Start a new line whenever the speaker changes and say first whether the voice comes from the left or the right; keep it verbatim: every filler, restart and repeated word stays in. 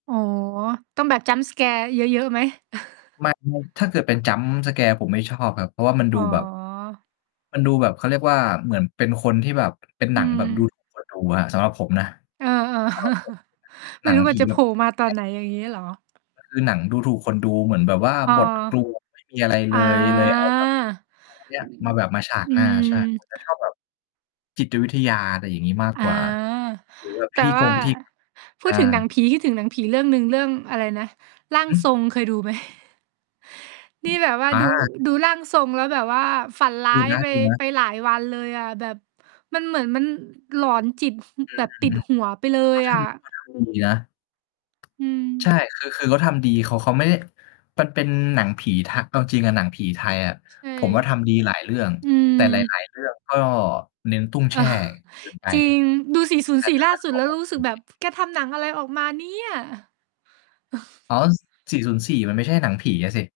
right: อ๋อ ต้องแบบ Jump scare เยอะ ๆ ไหม?
left: ไม่ ถ้าเกิดเป็น Jump scare ผมไม่ ชอบ ครับ เพราะว่ามัน
right: อ
left: ดู
right: ๋อ
left: แบบ มันดูแบบ เขาเรียกว่า เหมือนเป็นคนที่แบบ เป็นห
right: อ
left: น
right: ื
left: ังแบบ ดู
right: ม
left: ถูกคนดูอะ ครับ สำหรับผมนะ
right: เออ ๆ
left: สำหรับผมนะ
right: ไ
left: ห
right: ม
left: น
right: ่
left: ัง
right: รู้ว
left: ผ
right: ่า
left: ี
right: จะ
left: แ
right: โ
left: บ
right: ผ
left: บ
right: ล่
left: ทำ
right: มา
left: อย่าง
right: ต
left: เ
right: อ
left: งี
right: น
left: ้ย
right: ไหน อย่างงี้เหรอ?
left: มัน คือหนังดูถูกคนดู เหมือนแบบว่า
right: อา
left: บท กลวง ไม่มี อะไรเ
right: อา
left: ลย เลย เอาแบบ เอาอันเนี้ย มาแบบมาฉาก
right: อื
left: หน้า ใช่
right: ม
left: ผมจะชอบแบบ จิตวิทยา อะไรอย่างงี้ มาก
right: อา
left: กว่า หรือแบบ
right: แ
left: พ
right: ต
left: ิ
right: ่
left: ธี
right: ว
left: ก
right: ่า
left: งพิธี กรรม
right: พู
left: ใช
right: ด
left: ่
right: ถึงหนังผี คิดถึงหนังผีเรื่องหนึ่ง เรื่องอะไรนะ "ร่าง
left: อื
right: ทร
left: ม
right: ง" เคยดูไหม?
left: อ
right: น
left: ื
right: ี่
left: อ
right: แบบว่า
left: อ
right: ดู
left: า
right: ดูร่างทรง แล้วแบบว่าฝันร้
left: ด
right: า
left: ู
right: ย
left: น
right: ไป
left: ะ
right: ไ
left: ๆ
right: ปหลายวันเลยอะ แบบมันเหมือนมัน หลอนจิต
left: อื
right: แบ
left: อ
right: บ
left: ฮ
right: ติด
left: ึ
right: หั
left: เข
right: วไปเลย
left: าท
right: อะ
left: ำ เขาทำดี นะ
right: อื
left: ใช่
right: ม
left: คือ คือ เขาทำดี เขา เขาไม่ได้ มันเป็นหนังผีทะ เอาจริงอะหนังผีไทยอะ
right: ใช่
left: ผมว่าทำดีหลายเรื่อง
right: อืม
left: แต่ หลาย ๆ เรื่อง ก็เน้นตุ้งแช่ เกินไป
right: จริง ดู สี่ศูนย์สี่
left: แ
right: ล
left: ต
right: ่
left: ่กับ "ร่
right: า
left: าง
right: สุ
left: ท
right: ด
left: ร
right: แ
left: ง"
right: ล้
left: แ
right: ว
left: บบ
right: รู้ส
left: โ
right: ึ
left: อ
right: กแบ
left: เ
right: บ
left: ค
right: "แกทำหนังอะไรออกมาเนี่ย!"
left: อ๋อ ส สี่ศูนย์สี่ มันไม่ใช่หนังผีอะสิ